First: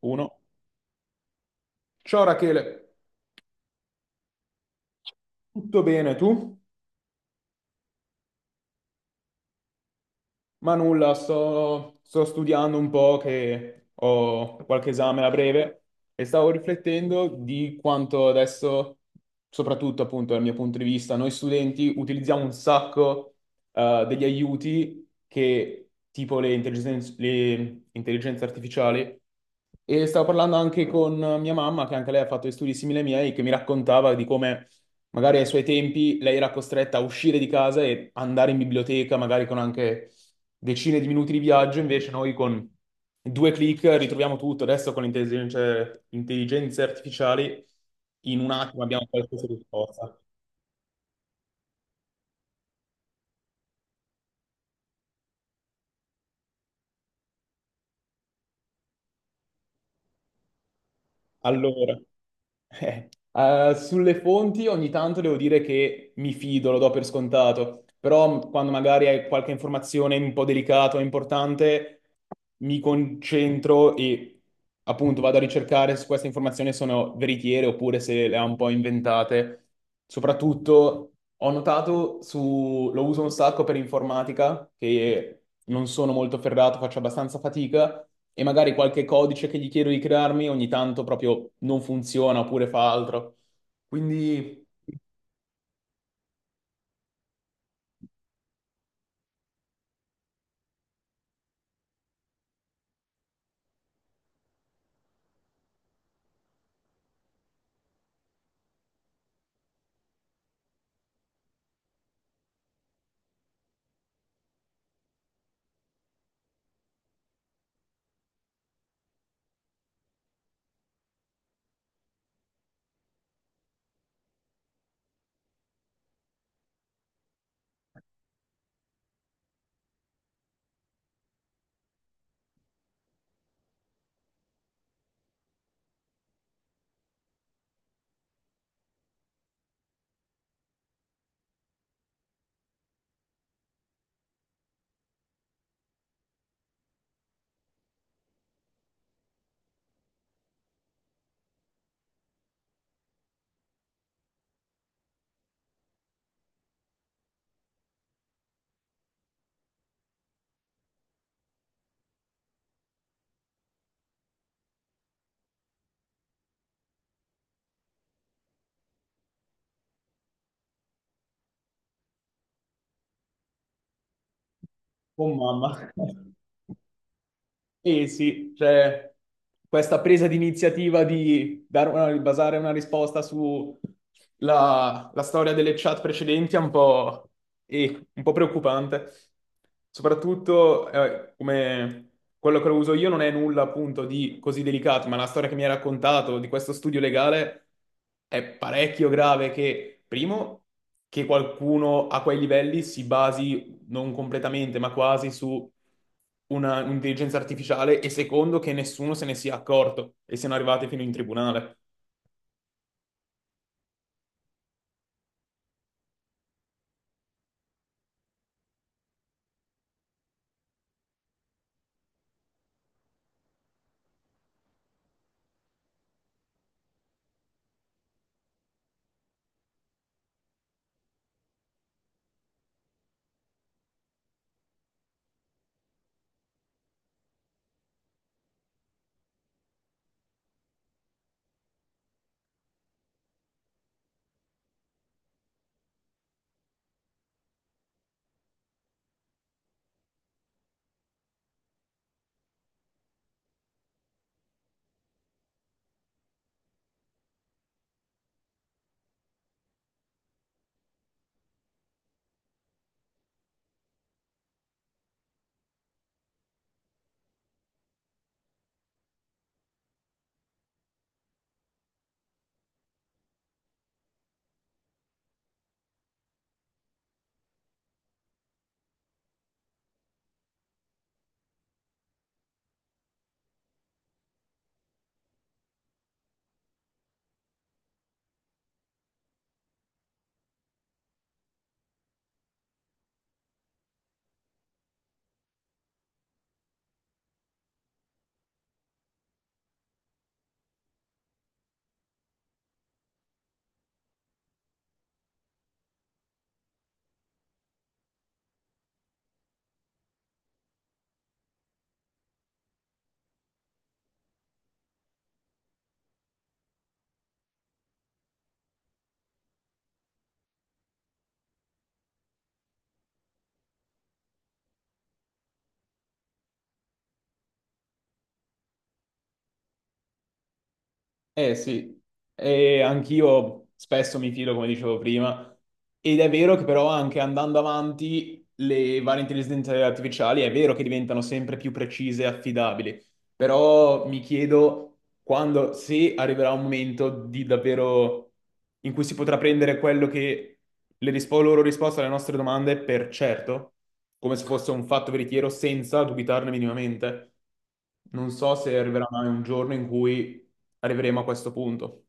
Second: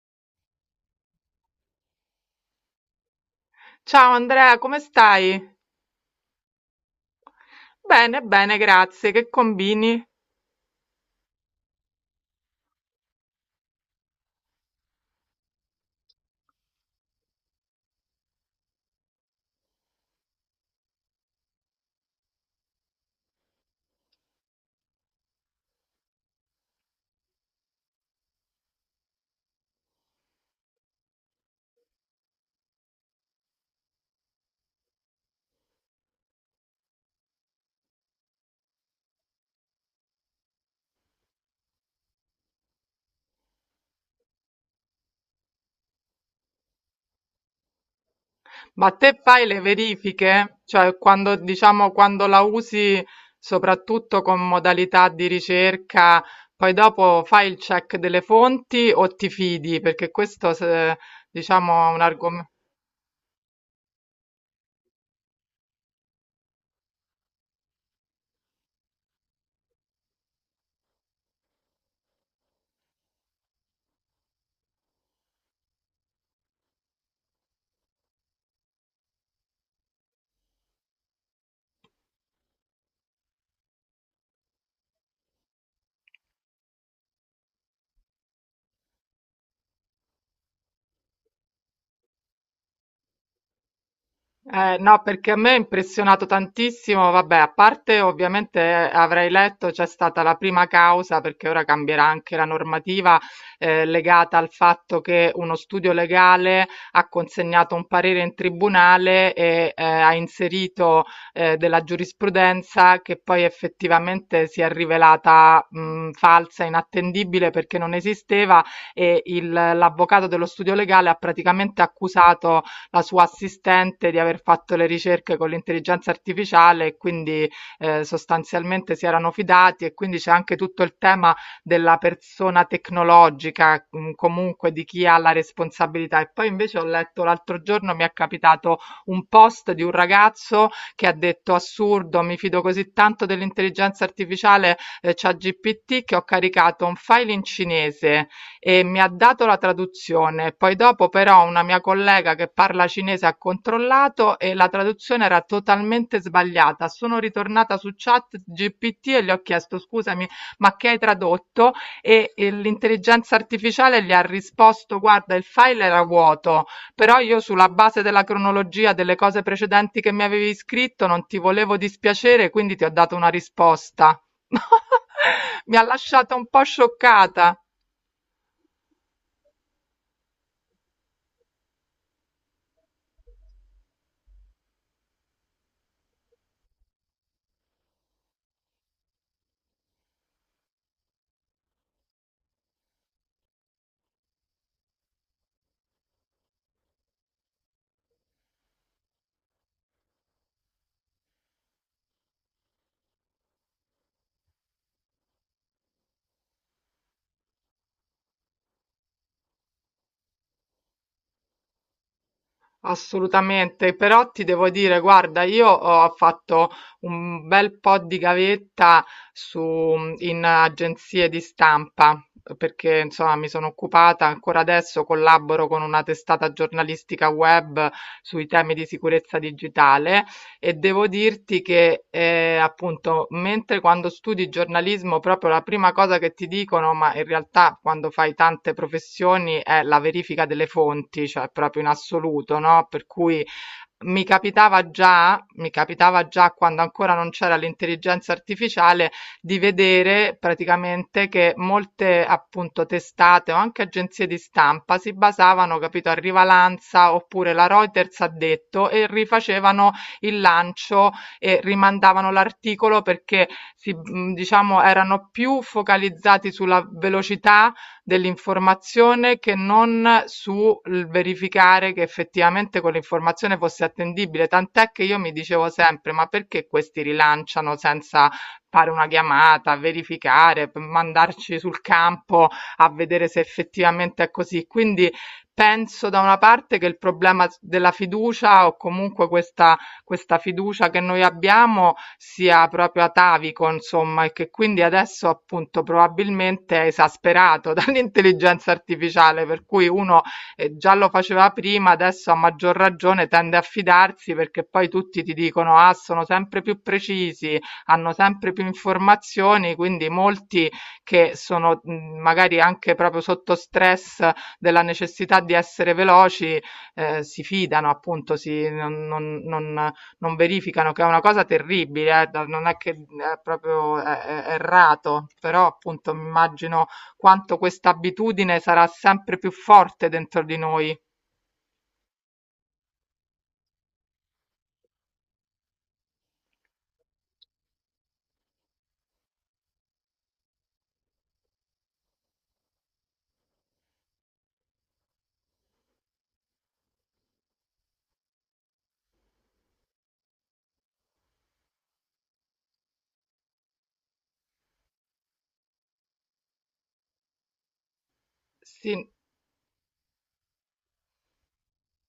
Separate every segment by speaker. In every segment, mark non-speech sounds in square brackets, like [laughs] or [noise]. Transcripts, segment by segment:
Speaker 1: Uno. Ciao Rachele,
Speaker 2: Ciao Andrea, come stai?
Speaker 1: tutto bene tu?
Speaker 2: Bene, bene, grazie. Che combini?
Speaker 1: Ma nulla, sto studiando un po' che ho qualche esame a breve e stavo riflettendo di quanto adesso, soprattutto appunto dal mio punto di vista, noi studenti utilizziamo un sacco degli aiuti che tipo le intelligenze artificiali e stavo parlando anche con mia mamma, che anche lei ha fatto degli studi simili ai miei, che mi raccontava di come magari ai suoi tempi lei era costretta a uscire di casa e andare in biblioteca, magari con anche decine di minuti di viaggio, invece noi con due clic ritroviamo tutto. Adesso con intelligenze artificiali in un attimo
Speaker 2: Ma
Speaker 1: abbiamo
Speaker 2: te
Speaker 1: qualsiasi
Speaker 2: fai le
Speaker 1: risposta.
Speaker 2: verifiche? Cioè, quando, diciamo, quando la usi soprattutto con modalità di ricerca, poi dopo fai il check delle fonti o ti fidi? Perché questo, diciamo,
Speaker 1: Allora,
Speaker 2: è
Speaker 1: [laughs]
Speaker 2: un argomento.
Speaker 1: sulle fonti ogni tanto devo dire che mi fido, lo do per scontato, però quando magari hai qualche informazione un po' delicata o importante, mi concentro e appunto vado a ricercare se queste informazioni sono veritiere oppure se le ha un po' inventate. Soprattutto ho notato lo uso un sacco per informatica, che non sono molto ferrato, faccio abbastanza fatica, e magari qualche codice che gli chiedo di crearmi ogni tanto proprio non funziona oppure fa altro. Quindi.
Speaker 2: No, perché a me ha impressionato tantissimo, vabbè, a parte ovviamente avrei letto c'è stata la prima causa, perché ora cambierà anche la normativa legata al fatto che uno studio legale ha consegnato un parere in tribunale e ha inserito della giurisprudenza che poi effettivamente si è rivelata falsa, inattendibile perché non esisteva e l'avvocato dello studio legale ha praticamente accusato la sua assistente di aver fatto le ricerche con l'intelligenza artificiale e quindi sostanzialmente si erano fidati e quindi c'è anche tutto il tema della persona tecnologica, comunque di chi ha la responsabilità. E poi invece ho letto l'altro giorno, mi è capitato un post di un ragazzo che ha detto assurdo, mi fido così tanto dell'intelligenza artificiale, ChatGPT, che ho caricato un file in cinese e mi ha dato la traduzione, poi dopo però una mia collega che parla cinese ha controllato e la traduzione era totalmente sbagliata. Sono ritornata su chat GPT e gli ho chiesto scusami, ma che hai tradotto? E l'intelligenza artificiale gli ha risposto guarda, il file era vuoto, però io sulla base della cronologia delle cose precedenti che mi avevi scritto non ti volevo dispiacere, quindi ti ho dato una risposta. [laughs]
Speaker 1: Oh mamma.
Speaker 2: Mi ha
Speaker 1: [laughs]
Speaker 2: lasciata un po' scioccata.
Speaker 1: Sì, sì, cioè questa presa di iniziativa di dare basare una risposta sulla storia delle chat precedenti è un po' preoccupante. Soprattutto come quello che uso io non è nulla appunto di così delicato, ma la storia che mi hai raccontato di questo studio legale è parecchio grave che, primo, che qualcuno a quei livelli si basi non completamente, ma quasi su un'intelligenza artificiale e secondo che nessuno se ne sia accorto e siano arrivate fino in tribunale.
Speaker 2: Assolutamente, però ti devo dire, guarda, io ho fatto un bel po' di gavetta su, in agenzie di stampa, perché insomma mi sono occupata, ancora adesso collaboro con una testata giornalistica web sui temi di sicurezza digitale e devo dirti che, appunto, mentre quando studi giornalismo proprio la prima cosa che ti dicono, ma in realtà quando fai tante professioni, è la verifica delle fonti, cioè proprio in assoluto, no, per cui mi capitava già quando ancora non c'era l'intelligenza artificiale di vedere praticamente che molte appunto testate o anche agenzie di stampa si basavano, capito, a Rivalanza oppure la Reuters ha detto e rifacevano il lancio e rimandavano l'articolo perché si, diciamo, erano più focalizzati sulla velocità dell'informazione che non sul verificare che effettivamente quell'informazione fosse attendibile. Tant'è che io mi dicevo sempre: ma perché questi rilanciano senza fare una chiamata, verificare, mandarci sul campo a vedere se effettivamente è così. Quindi penso da una parte che il problema della fiducia o comunque questa fiducia che noi abbiamo sia proprio atavico, insomma, e che quindi adesso appunto probabilmente è esasperato [laughs] dall'intelligenza artificiale, per cui uno già lo faceva prima, adesso a maggior ragione tende a fidarsi perché poi tutti ti dicono ah, sono sempre più precisi, hanno sempre più informazioni, quindi molti che sono magari anche proprio sotto stress della necessità di essere veloci, si fidano, appunto, si, non verificano, che è una cosa terribile, non è che è proprio è errato, però appunto mi immagino quanto questa abitudine sarà sempre più forte dentro di noi.
Speaker 1: Eh sì, e anch'io spesso mi fido, come dicevo prima, ed è vero che però anche andando avanti le varie intelligenze artificiali è vero che diventano sempre più precise e affidabili. Però mi chiedo quando, se arriverà un momento di davvero in cui si potrà prendere quello che loro risposte alle nostre domande per certo, come se fosse un fatto veritiero, senza dubitarne minimamente. Non so se arriverà
Speaker 2: Sì.
Speaker 1: mai un giorno in cui arriveremo a questo punto.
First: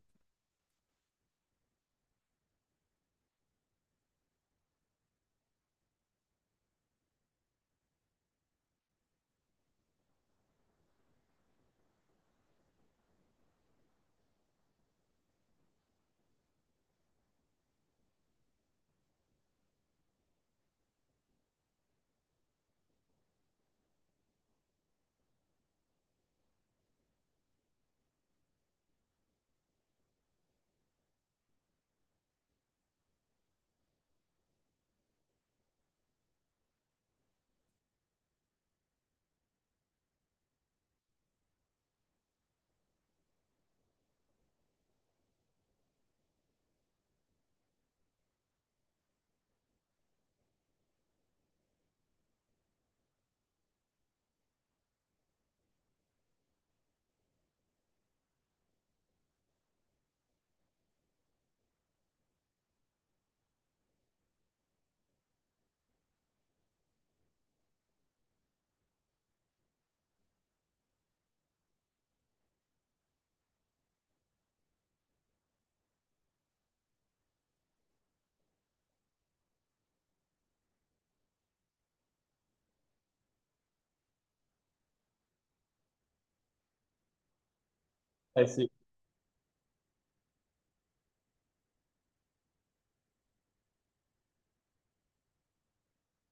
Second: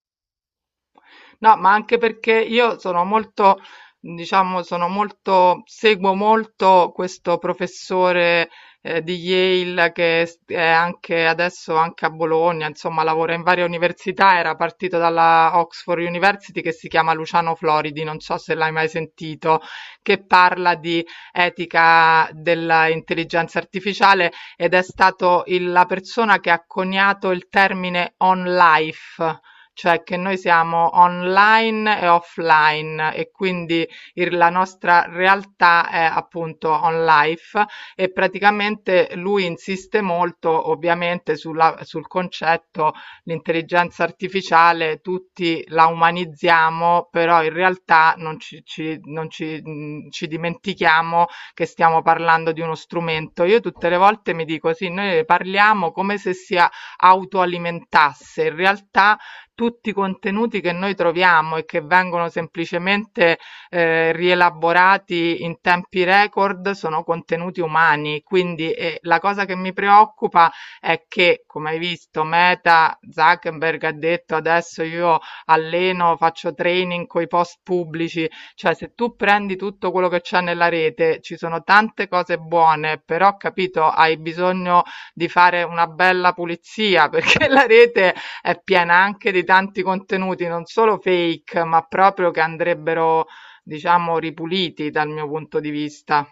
Speaker 2: No, ma anche perché io sono molto, diciamo, sono molto, seguo molto questo professore di Yale che è anche adesso anche a Bologna, insomma, lavora in varie università, era partito dalla Oxford University, che si chiama Luciano Floridi, non so se l'hai mai sentito, che parla di etica dell'intelligenza artificiale ed è stato la persona che ha coniato il termine on life, cioè che noi siamo online e offline e quindi la nostra realtà è appunto on life e praticamente lui insiste molto ovviamente sul concetto l'intelligenza artificiale, tutti la umanizziamo, però in realtà non ci, ci- non ci, ci dimentichiamo che stiamo parlando di uno strumento. Io tutte le volte mi dico sì, noi ne parliamo come se si autoalimentasse, in realtà tutti i contenuti che noi troviamo e che vengono semplicemente rielaborati in tempi record sono contenuti umani. Quindi la cosa che mi preoccupa è che, come hai visto, Meta Zuckerberg ha detto adesso io alleno, faccio training con i post pubblici, cioè se tu prendi tutto quello che c'è nella rete, ci sono tante cose buone, però capito, hai bisogno di fare una bella pulizia [laughs] perché la rete
Speaker 1: Eh
Speaker 2: è
Speaker 1: sì.
Speaker 2: piena anche di tanti contenuti non solo fake, ma proprio che andrebbero, diciamo, ripuliti dal mio punto di vista.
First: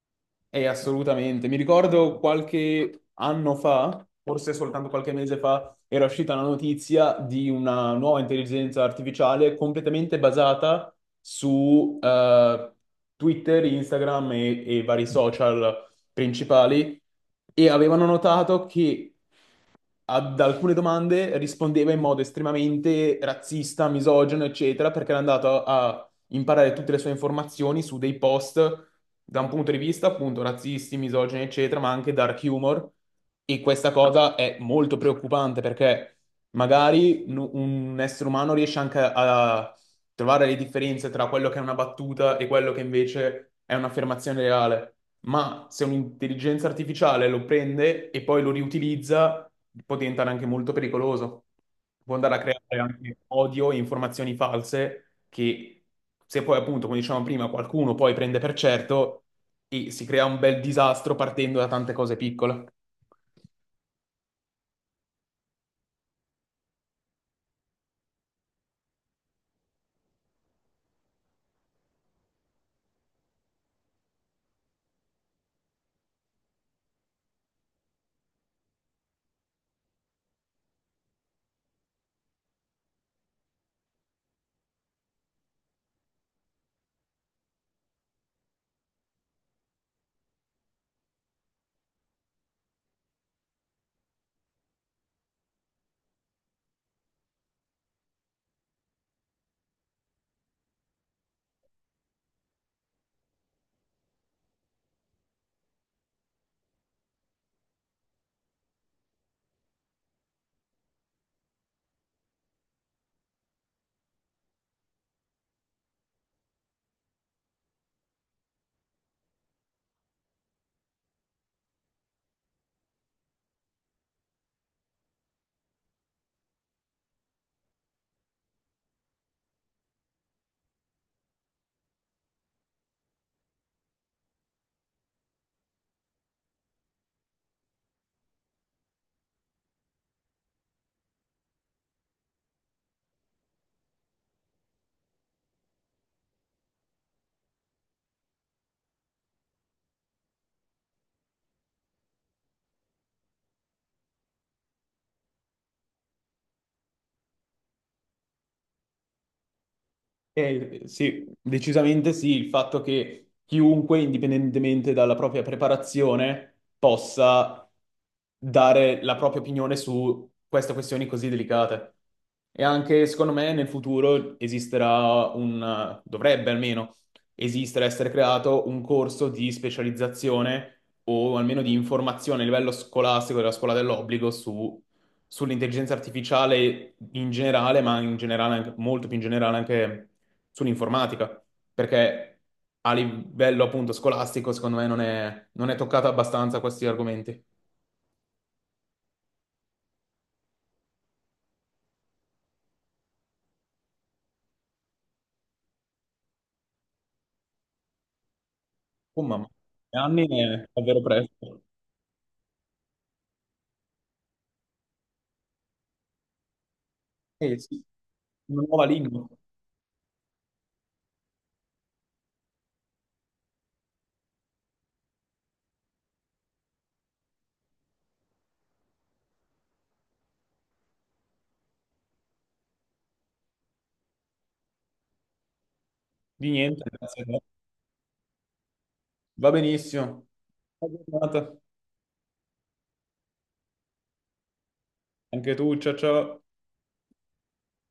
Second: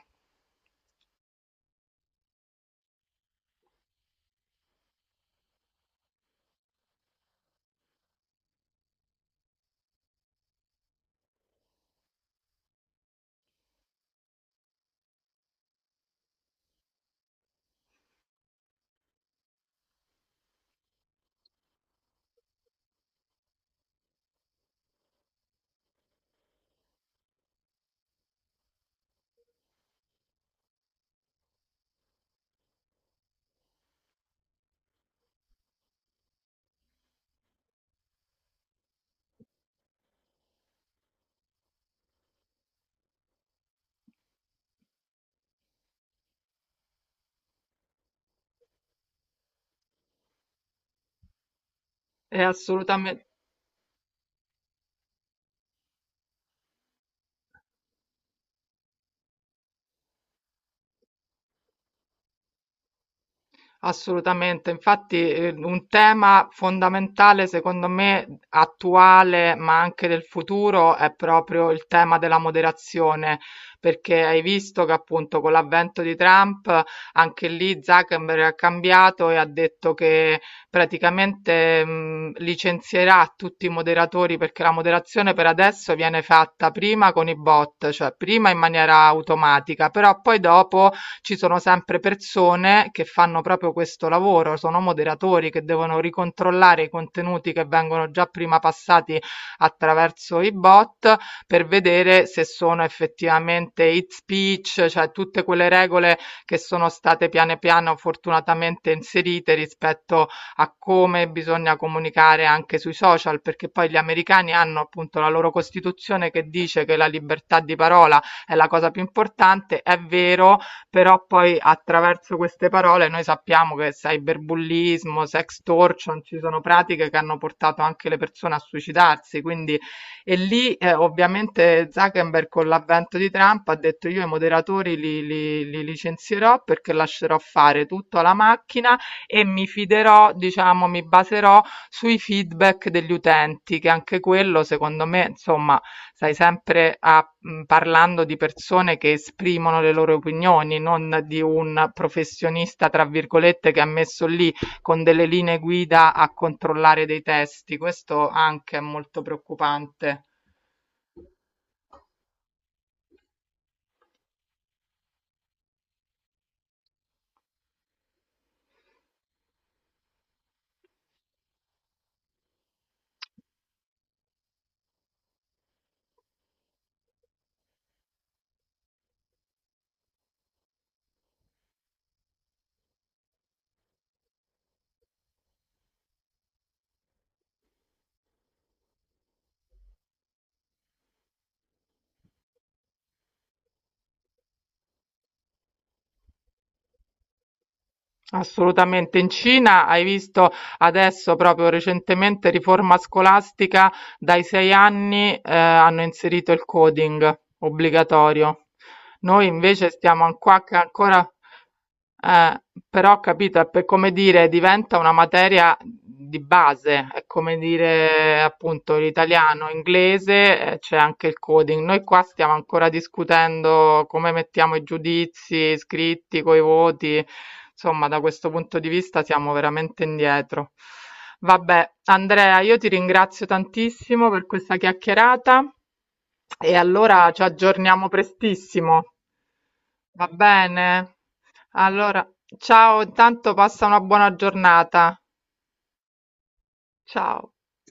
Speaker 1: Assolutamente. Mi ricordo qualche anno fa, forse soltanto qualche mese fa, era uscita la notizia di una nuova intelligenza artificiale completamente basata su Twitter, Instagram e vari social principali e avevano notato che ad alcune domande rispondeva in modo estremamente razzista, misogino, eccetera, perché era andato a imparare tutte le sue informazioni su dei post da un punto di vista appunto razzisti, misogini, eccetera, ma anche dark humor. E questa cosa è molto preoccupante perché magari un essere umano riesce anche a trovare le differenze tra quello che è una battuta e quello che invece è un'affermazione reale. Ma se un'intelligenza artificiale lo prende e poi lo riutilizza, può diventare anche molto pericoloso. Può andare a
Speaker 2: È
Speaker 1: creare anche
Speaker 2: assolutame
Speaker 1: odio e informazioni false che se poi appunto, come dicevamo prima, qualcuno poi prende per certo e si crea un bel disastro partendo da tante cose piccole.
Speaker 2: Assolutamente, infatti un tema fondamentale secondo me attuale ma anche del futuro è proprio il tema della moderazione, perché hai visto che appunto con l'avvento di Trump anche lì Zuckerberg ha cambiato e ha detto che praticamente, licenzierà tutti i moderatori perché la moderazione per adesso viene fatta prima con i bot, cioè prima in maniera automatica, però poi dopo ci sono sempre persone che fanno proprio questo lavoro, sono moderatori che devono ricontrollare i contenuti che vengono già prima passati attraverso i bot per vedere se sono effettivamente hate speech, cioè tutte quelle regole che sono state piano piano fortunatamente inserite rispetto a come bisogna comunicare anche sui social, perché poi gli americani hanno appunto la loro costituzione che dice che la libertà di parola è la cosa più importante, è vero, però poi attraverso queste parole noi sappiamo che cyberbullismo, sextortion, ci sono pratiche che hanno portato anche le persone a suicidarsi, quindi e lì ovviamente Zuckerberg con l'avvento di Trump ha detto io i moderatori li licenzierò perché lascerò fare tutto alla macchina e mi fiderò, diciamo, mi baserò sui feedback degli utenti, che anche quello secondo me, insomma, sai sempre a parlando di persone che esprimono le loro opinioni, non di un professionista, tra virgolette, che ha messo lì con delle linee guida a controllare dei testi. Questo anche è molto preoccupante.
Speaker 1: Sì, decisamente sì, il fatto che chiunque, indipendentemente dalla propria preparazione, possa dare la propria opinione su queste questioni così delicate. E anche, secondo me, nel futuro esisterà dovrebbe almeno esistere, essere creato un corso di specializzazione o almeno di informazione a livello scolastico della scuola dell'obbligo su sull'intelligenza artificiale in generale, ma in generale molto più in generale anche sull'informatica, perché a livello appunto scolastico, secondo me, non è toccata abbastanza questi argomenti.
Speaker 2: Assolutamente. In Cina hai visto adesso proprio recentemente riforma scolastica, dai 6 anni, hanno inserito il coding obbligatorio.
Speaker 1: Oh
Speaker 2: Noi
Speaker 1: mamma,
Speaker 2: invece
Speaker 1: 3 anni
Speaker 2: stiamo an- qua
Speaker 1: è
Speaker 2: che
Speaker 1: davvero
Speaker 2: ancora,
Speaker 1: presto.
Speaker 2: eh, però ho capito, è per come dire, diventa una materia di base, è
Speaker 1: Eh
Speaker 2: come
Speaker 1: sì,
Speaker 2: dire
Speaker 1: una nuova
Speaker 2: appunto
Speaker 1: lingua.
Speaker 2: l'italiano, inglese, c'è anche il coding. Noi qua stiamo ancora discutendo come mettiamo i giudizi scritti coi voti, insomma, da questo punto di vista siamo veramente indietro. Vabbè, Andrea, io ti ringrazio tantissimo per questa chiacchierata
Speaker 1: Di
Speaker 2: e
Speaker 1: niente, grazie a
Speaker 2: allora
Speaker 1: te.
Speaker 2: ci aggiorniamo prestissimo.
Speaker 1: Va benissimo.
Speaker 2: Va
Speaker 1: Buona
Speaker 2: bene?
Speaker 1: giornata.
Speaker 2: Allora, ciao, intanto passa una buona giornata.
Speaker 1: Anche tu, ciao ciao.
Speaker 2: Ciao.